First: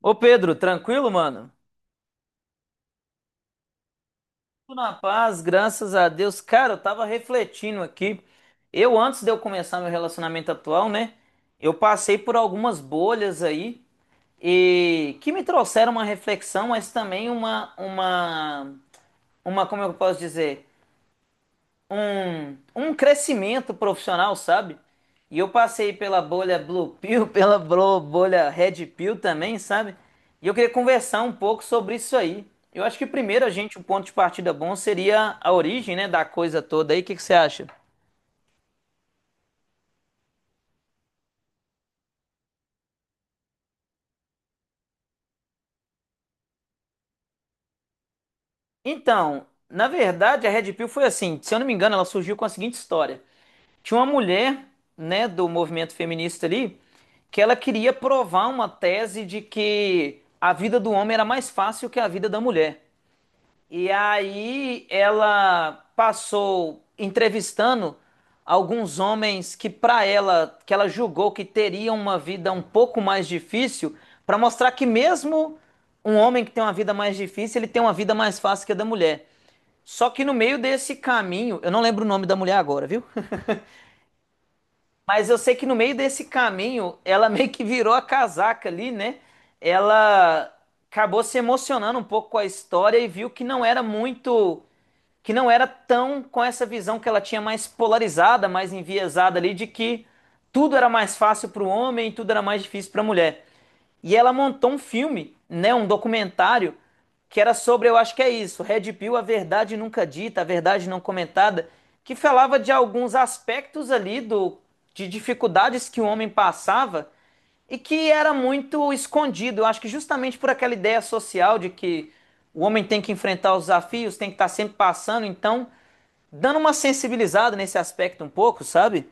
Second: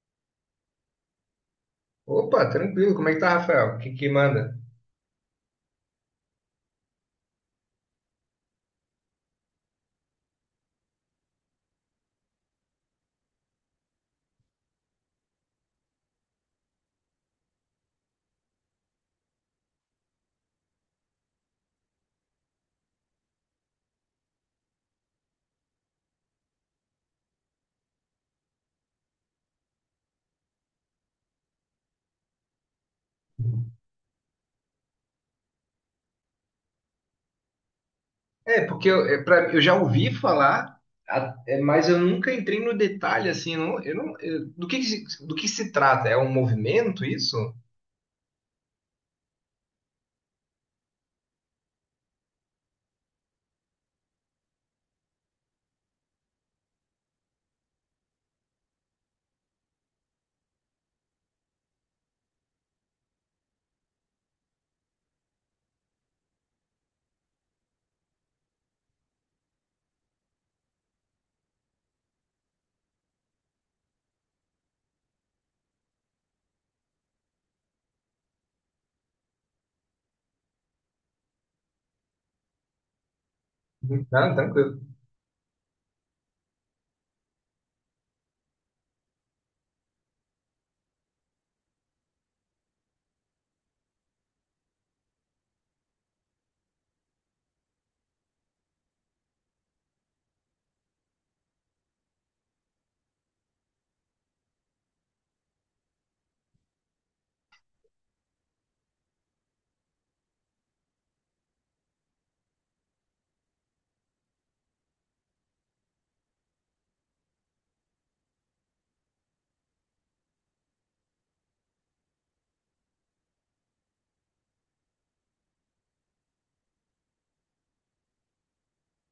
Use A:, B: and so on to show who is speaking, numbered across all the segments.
A: Ô Pedro, tranquilo, mano?
B: Opa, tranquilo. Como é que tá, Rafael? O que que manda?
A: Tudo na paz, graças a Deus. Cara, eu tava refletindo aqui. Eu, antes de eu começar meu relacionamento atual, né? Eu passei por algumas bolhas aí e que me trouxeram uma reflexão, mas também uma, como eu posso dizer? Um crescimento profissional, sabe? E eu passei pela bolha Blue Pill, pela bolha Red Pill também, sabe? E eu queria conversar um pouco sobre isso aí. Eu acho que primeiro o ponto de partida bom seria a origem, né, da coisa toda aí. O que que você acha?
B: É, porque eu, é, pra- eu já ouvi falar, mas eu nunca entrei no detalhe, assim, eu não, eu não- eu- do que se- do que se trata? É um movimento isso?
A: Então, na verdade, a Red Pill foi assim, se eu não me engano, ela surgiu com a seguinte história. Tinha uma mulher, né, do movimento feminista ali, que ela queria provar uma tese de que a vida do homem era mais fácil que a vida da mulher. E aí ela passou entrevistando alguns homens que para ela, que ela julgou que teriam uma vida um pouco mais difícil, para mostrar que mesmo um homem que tem uma vida mais difícil, ele tem uma vida mais fácil que a da mulher. Só que no meio desse caminho, eu não lembro o nome da mulher agora, viu?
B: Uhum. Não, tranquilo.
A: Mas eu sei que no meio desse caminho, ela meio que virou a casaca ali, né? Ela acabou se emocionando um pouco com a história e viu que não era muito que não era tão com essa visão que ela tinha mais polarizada, mais enviesada ali, de que tudo era mais fácil para o homem, tudo era mais difícil para a mulher. E ela montou um filme, né, um documentário que era sobre, eu acho que é isso, Red Pill, a verdade nunca dita, a verdade não comentada, que falava de alguns aspectos ali do de dificuldades que o homem passava e que era muito escondido. Eu acho que justamente por aquela ideia social de que o homem tem que enfrentar os desafios, tem que estar sempre passando, então dando uma sensibilizada nesse aspecto um pouco, sabe?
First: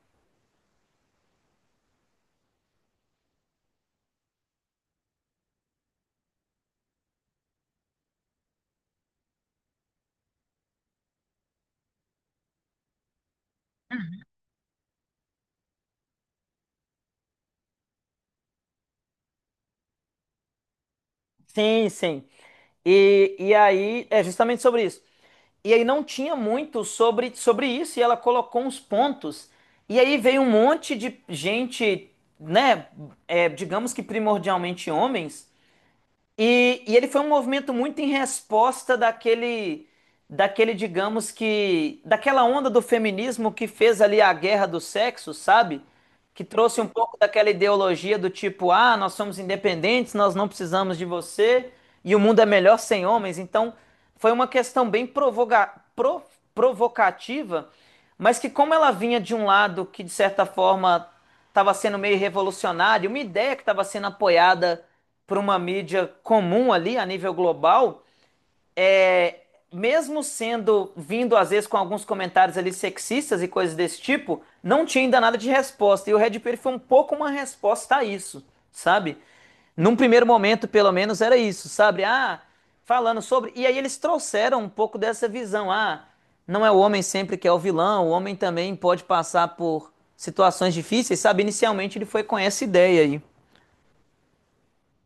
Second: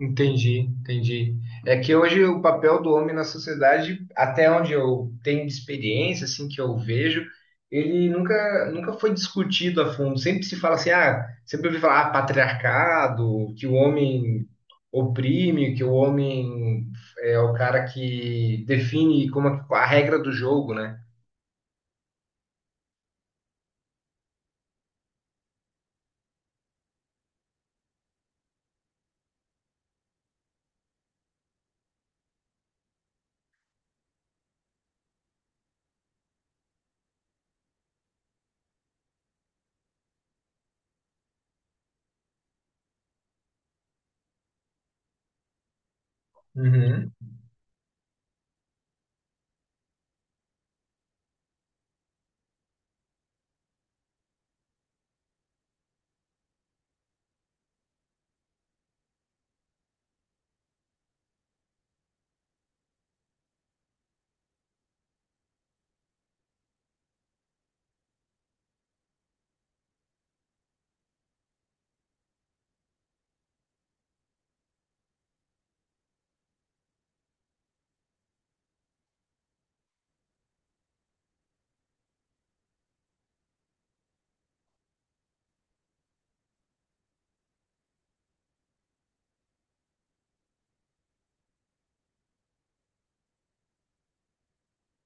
B: Entendi, entendi. É que hoje o papel do homem na sociedade, até onde eu tenho de experiência, assim, que eu vejo, ele nunca foi discutido a fundo. Sempre se fala assim, ah, sempre ouvi falar, ah, patriarcado, que o homem oprime, que o homem é o cara que define como a regra do jogo, né?
A: Sim, sim. E aí é justamente sobre isso. E aí não tinha muito sobre isso, e ela colocou uns pontos, e aí veio um monte de gente, né, é, digamos que primordialmente homens. E ele foi um movimento muito em resposta digamos que, daquela onda do feminismo que fez ali a guerra do sexo, sabe? Que trouxe um pouco daquela ideologia do tipo, ah, nós somos independentes, nós não precisamos de você e o mundo é melhor sem homens. Então, foi uma questão bem provocativa, mas que como ela vinha de um lado que de certa forma estava sendo meio revolucionário, uma ideia que estava sendo apoiada por uma mídia comum ali a nível global, é, mesmo sendo vindo às vezes com alguns comentários ali sexistas e coisas desse tipo, não tinha ainda nada de resposta. E o Red Pill foi um pouco uma resposta a isso, sabe? Num primeiro momento, pelo menos, era isso, sabe? Ah, falando sobre. E aí eles trouxeram um pouco dessa visão. Ah, não é o homem sempre que é o vilão, o homem também pode passar por situações difíceis, sabe? Inicialmente ele foi com essa ideia aí.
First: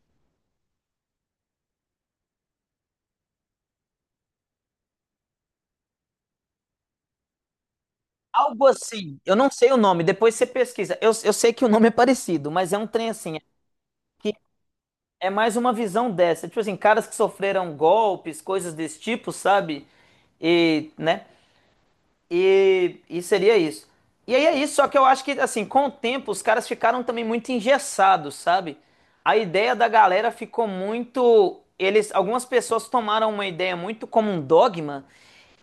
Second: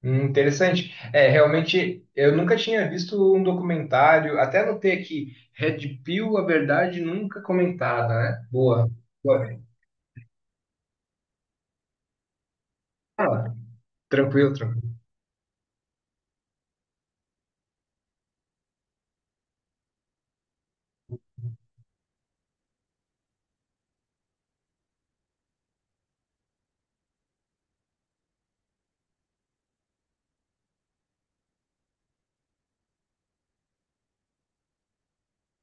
B: Interessante. É, realmente, eu nunca tinha visto um documentário, até anotei aqui, Red Pill, a verdade nunca comentada, né?
A: Algo
B: Boa.
A: assim, eu não
B: Boa.
A: sei o nome, depois você pesquisa. Eu sei que o nome é parecido, mas é um trem assim.
B: Ah,
A: Que
B: tranquilo, tranquilo.
A: é mais uma visão dessa. Tipo assim, caras que sofreram golpes, coisas desse tipo, sabe? E, né? E seria isso. E aí é isso, só que eu acho que, assim, com o tempo, os caras ficaram também muito engessados, sabe? A ideia da galera ficou muito. Eles, algumas pessoas tomaram uma ideia muito como um dogma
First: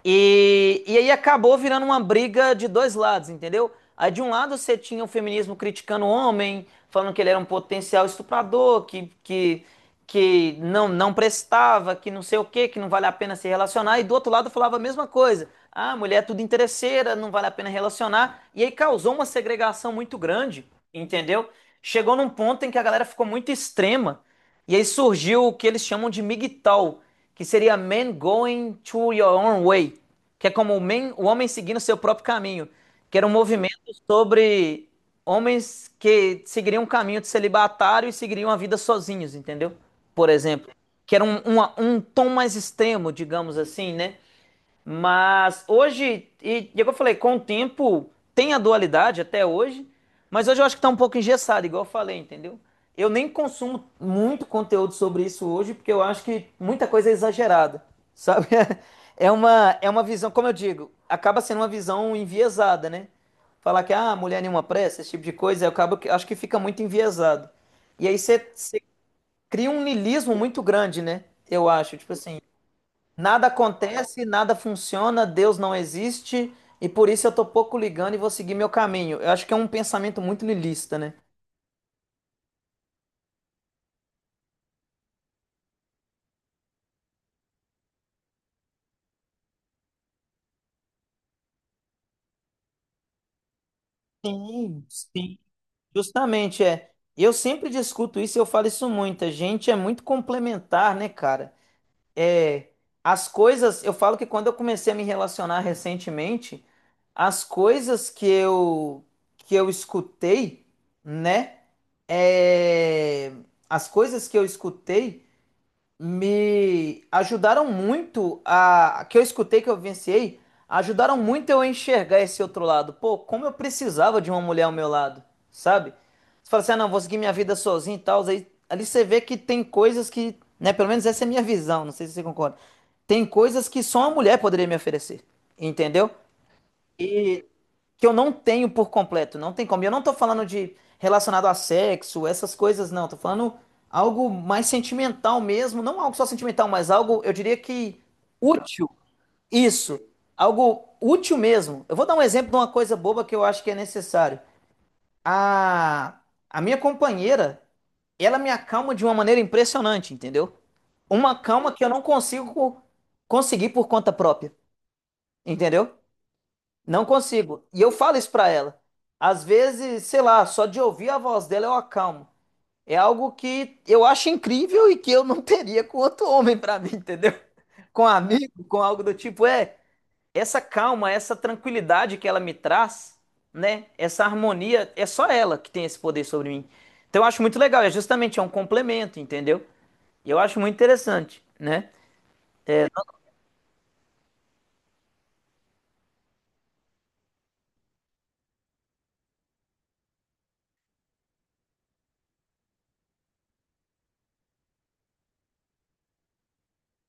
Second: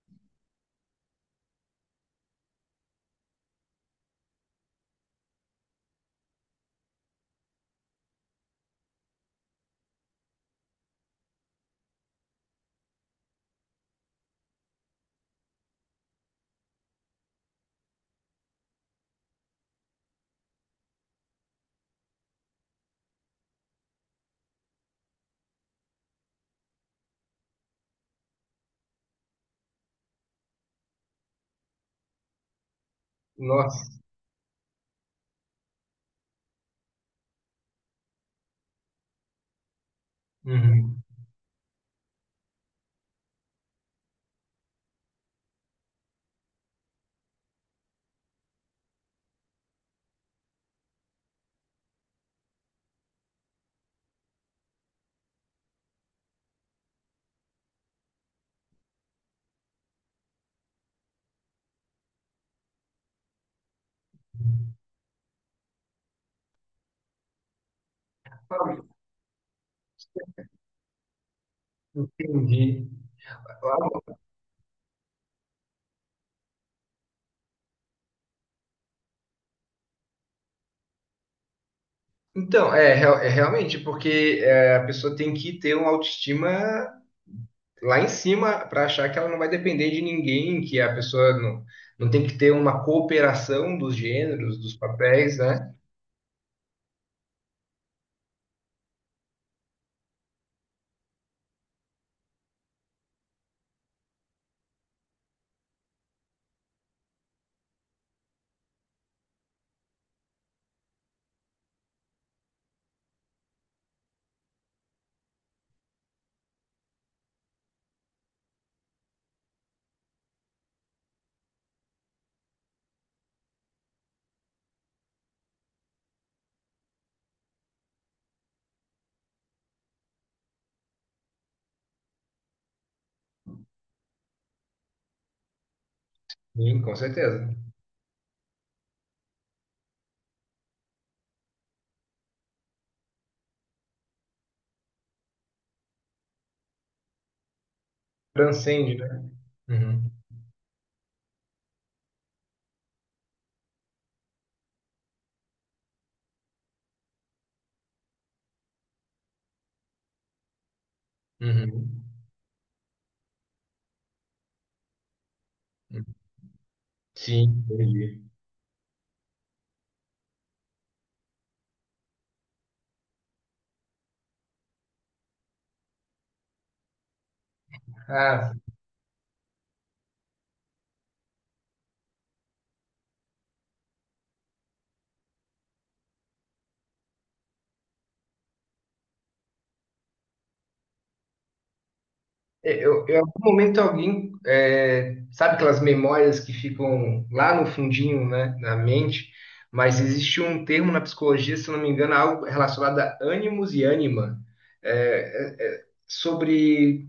A: e aí acabou virando uma briga de dois lados, entendeu? Aí de um lado você tinha o feminismo criticando o homem, falando que ele era um potencial estuprador, que não prestava, que não sei o quê, que não vale a pena se relacionar. E do outro lado falava a mesma coisa. Ah, mulher é tudo interesseira, não vale a pena relacionar. E aí causou uma segregação muito grande, entendeu? Chegou num ponto em que a galera ficou muito extrema. E aí surgiu o que eles chamam de MGTOW, que seria man going to your own way, que é como o, man, o homem seguindo seu próprio caminho, que era um movimento
B: Nossa.
A: sobre homens que seguiriam um caminho de celibatário e seguiriam a vida sozinhos, entendeu? Por exemplo,
B: Uhum.
A: que era um tom mais extremo, digamos assim, né? Mas hoje, e é o que eu falei, com o tempo tem a dualidade até hoje, mas hoje eu acho que tá um pouco engessado, igual eu falei, entendeu? Eu nem consumo muito conteúdo sobre isso hoje, porque eu acho que muita coisa é exagerada, sabe? É uma visão, como eu digo, acaba sendo uma visão enviesada, né? Falar que, ah, mulher nenhuma pressa, esse tipo de coisa, eu acabo, acho que fica muito enviesado. E aí você
B: Ah.
A: cria um niilismo muito grande, né? Eu acho, tipo assim.
B: Entendi.
A: Nada
B: Ah.
A: acontece, nada funciona, Deus não existe, e por isso eu tô pouco ligando e vou seguir meu caminho. Eu acho que é um pensamento muito niilista, né?
B: Então, é, é realmente, porque é, a pessoa tem que ter uma autoestima lá em cima para achar que ela não vai depender de ninguém, que a pessoa não, não tem que ter uma cooperação dos gêneros, dos
A: Sim, sim.
B: papéis, né?
A: Justamente, é. Eu sempre discuto isso, e eu falo isso muito. A gente é muito complementar, né, cara? É, as coisas, eu falo que quando eu comecei a me relacionar recentemente, as coisas que eu escutei, né? É, as coisas que eu escutei me ajudaram que eu escutei que eu vivenciei, ajudaram muito eu a enxergar esse outro lado. Pô, como eu precisava de uma mulher ao meu lado, sabe? Você fala assim, ah, não, vou seguir minha vida sozinho e tal. Aí, ali você vê que tem coisas que, né, pelo menos essa é a minha visão, não sei se você concorda. Tem coisas que só uma mulher poderia me oferecer, entendeu?
B: Sim, com
A: E
B: certeza.
A: que eu não tenho por completo, não tem como. E eu não tô falando de relacionado a sexo, essas coisas não, tô falando algo mais sentimental mesmo, não algo só sentimental, mas algo, eu diria que útil.
B: Transcende, né?
A: Isso,
B: Uhum,
A: algo útil mesmo. Eu vou dar um exemplo de uma coisa boba que eu acho que é necessário. A a minha companheira, ela me acalma de uma maneira impressionante, entendeu? Uma calma que eu não
B: uhum.
A: consigo conseguir por conta própria, entendeu? Não consigo.
B: Sim,
A: E eu falo
B: entendi.
A: isso pra ela. Às vezes, sei lá, só de ouvir a voz dela eu acalmo. É algo que eu acho incrível e que eu não teria com outro homem pra mim, entendeu? Com um
B: Ah,
A: amigo, com algo do tipo, é, essa calma, essa tranquilidade que ela me traz, né? Essa harmonia, é só ela que tem esse poder sobre mim. Então eu acho muito legal, é justamente é um complemento, entendeu? E eu acho muito interessante, né? É,
B: em algum momento alguém, é, sabe aquelas memórias que ficam lá no fundinho, né, da mente, mas existe um termo na psicologia, se eu não me engano, algo relacionado a ânimos e ânima, sobre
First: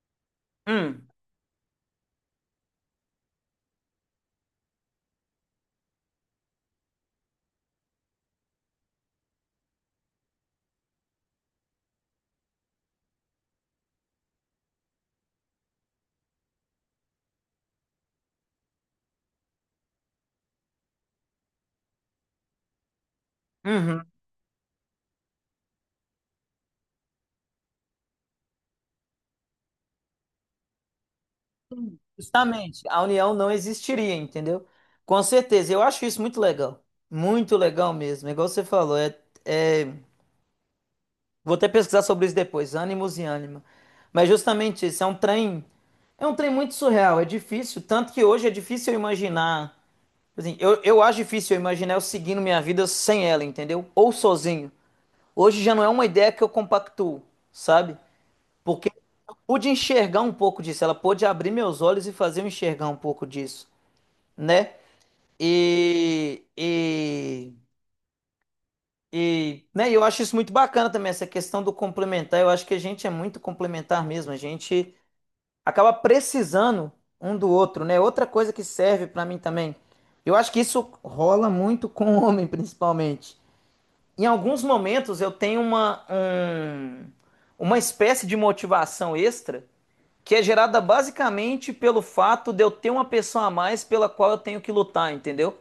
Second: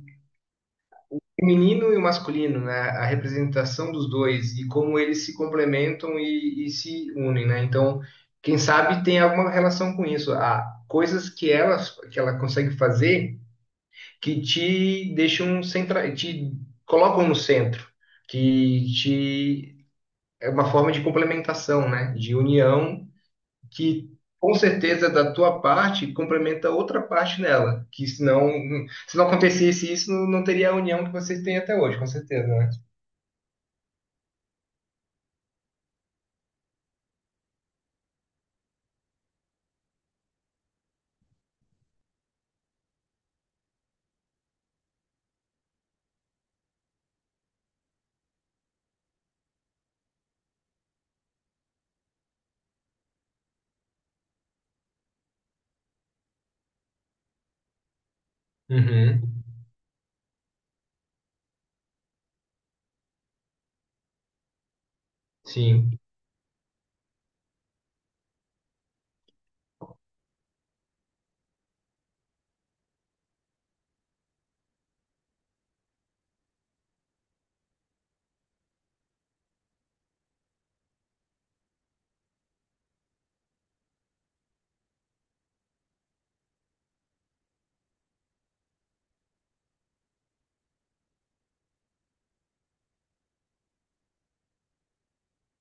A: hum,
B: feminino e o masculino, né? A representação dos dois e como eles se complementam e se unem, né? Então, quem sabe tem alguma relação com isso. Há coisas que ela consegue fazer que te deixam centra, te colocam no centro, que te é uma forma de complementação, né? De união que
A: uhum.
B: com certeza da tua parte complementa outra parte nela, que senão, se não acontecesse isso, não teria a união que vocês têm até hoje, com certeza, né?
A: Justamente, a união não existiria, entendeu? Com certeza, eu acho isso muito legal. Muito legal mesmo, igual você falou. É, é- vou até pesquisar sobre isso depois, ânimos e ânima. Mas justamente isso, é um trem. É um trem muito surreal, é difícil. Tanto que hoje é difícil eu imaginar. Assim, eu acho difícil eu imaginar eu seguindo minha vida sem ela, entendeu? Ou sozinho. Hoje já não é uma ideia que eu compactuo, sabe? Porque eu
B: Uhum,
A: pude enxergar um pouco disso, ela pôde abrir meus olhos e fazer eu enxergar um pouco disso, né?
B: sim,
A: E, e, né, eu acho isso muito bacana também, essa questão do complementar. Eu acho que a gente é muito complementar mesmo. A gente acaba precisando um do outro, né? Outra coisa que serve pra mim também. Eu acho que isso rola muito com o homem, principalmente. Em alguns momentos eu tenho uma espécie de motivação extra que é gerada basicamente pelo fato de eu ter uma pessoa a mais pela qual eu tenho que lutar, entendeu?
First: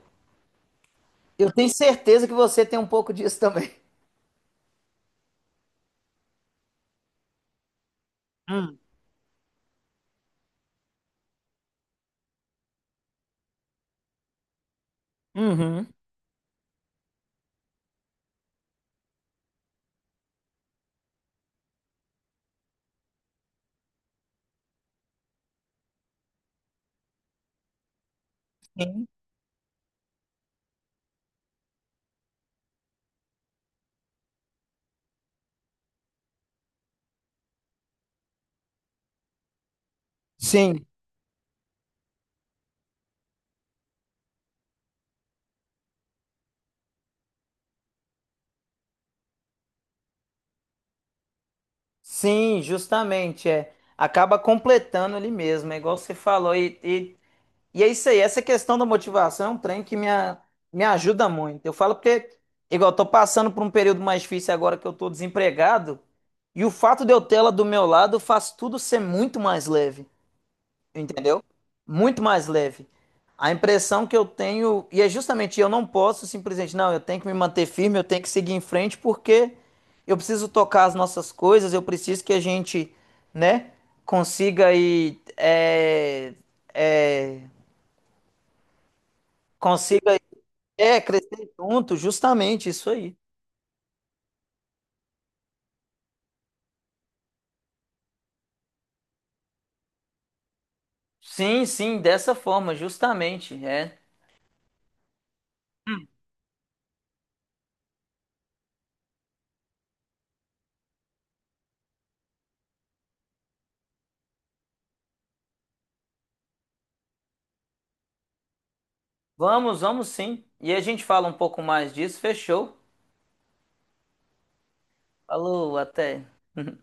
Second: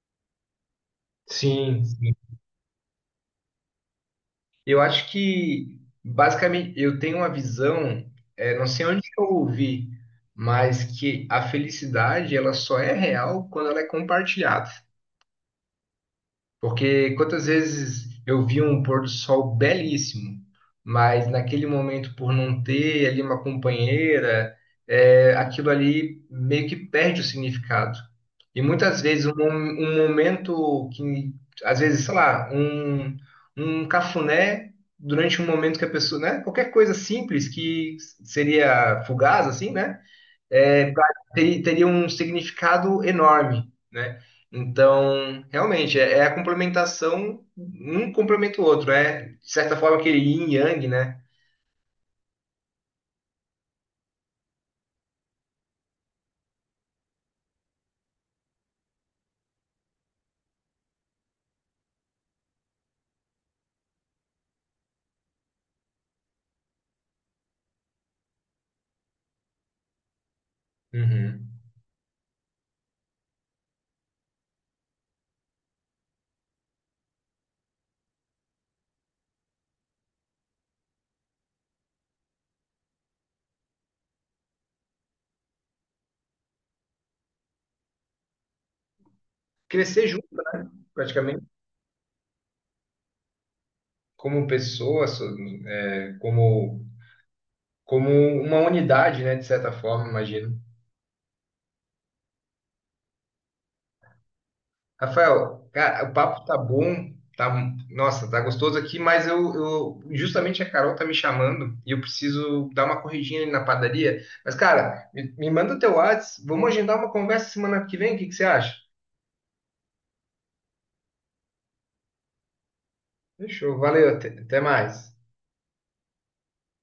A: Eu tenho
B: sim,
A: certeza que você tem um pouco disso também.
B: Eu acho que, basicamente, eu tenho uma visão, é, não
A: Hum,
B: sei onde que eu ouvi, mas que a felicidade, ela só é real quando ela é compartilhada.
A: uhum.
B: Porque quantas vezes eu vi um pôr do sol belíssimo, mas naquele momento, por não ter ali uma companheira, é, aquilo ali meio que perde o significado. E muitas
A: Sim.
B: vezes um momento que, às vezes, sei lá, um cafuné durante um momento que a pessoa, né? Qualquer coisa simples que seria fugaz, assim, né?
A: Sim,
B: é, pra- teria um significado enorme, né? Então, realmente, é a complementação, um complementa o outro, é, de certa forma, aquele yin e yang, né?
A: sim, justamente, é. Acaba completando ali mesmo, é igual você falou. E é isso aí, essa questão da motivação é um trem que me ajuda muito. Eu falo porque, igual, eu tô passando por um período mais difícil agora que eu tô desempregado, e o fato de eu ter ela do meu lado faz tudo ser muito mais leve. Entendeu?
B: Uhum.
A: Muito mais leve. A impressão que eu tenho, e é justamente eu não posso simplesmente, não, eu tenho que me manter firme, eu tenho que seguir em frente porque eu preciso tocar as nossas coisas, eu preciso que a gente, né, consiga aí, é,
B: Crescer
A: consiga
B: junto,
A: é,
B: praticamente,
A: crescer junto, justamente isso aí.
B: como pessoa, é, como uma unidade, né? De certa forma, imagino.
A: Sim, sim, dessa forma, justamente, é.
B: Rafael, cara, o papo tá bom, tá, nossa, tá gostoso aqui, mas justamente a Carol tá me chamando e eu preciso dar uma corridinha ali na padaria. Mas, cara, me manda teu WhatsApp, vamos agendar uma conversa semana que vem, o que que você acha?
A: Vamos, vamos sim. E a gente fala um pouco mais disso, fechou?
B: Fechou, valeu, até até mais.
A: Falou, até.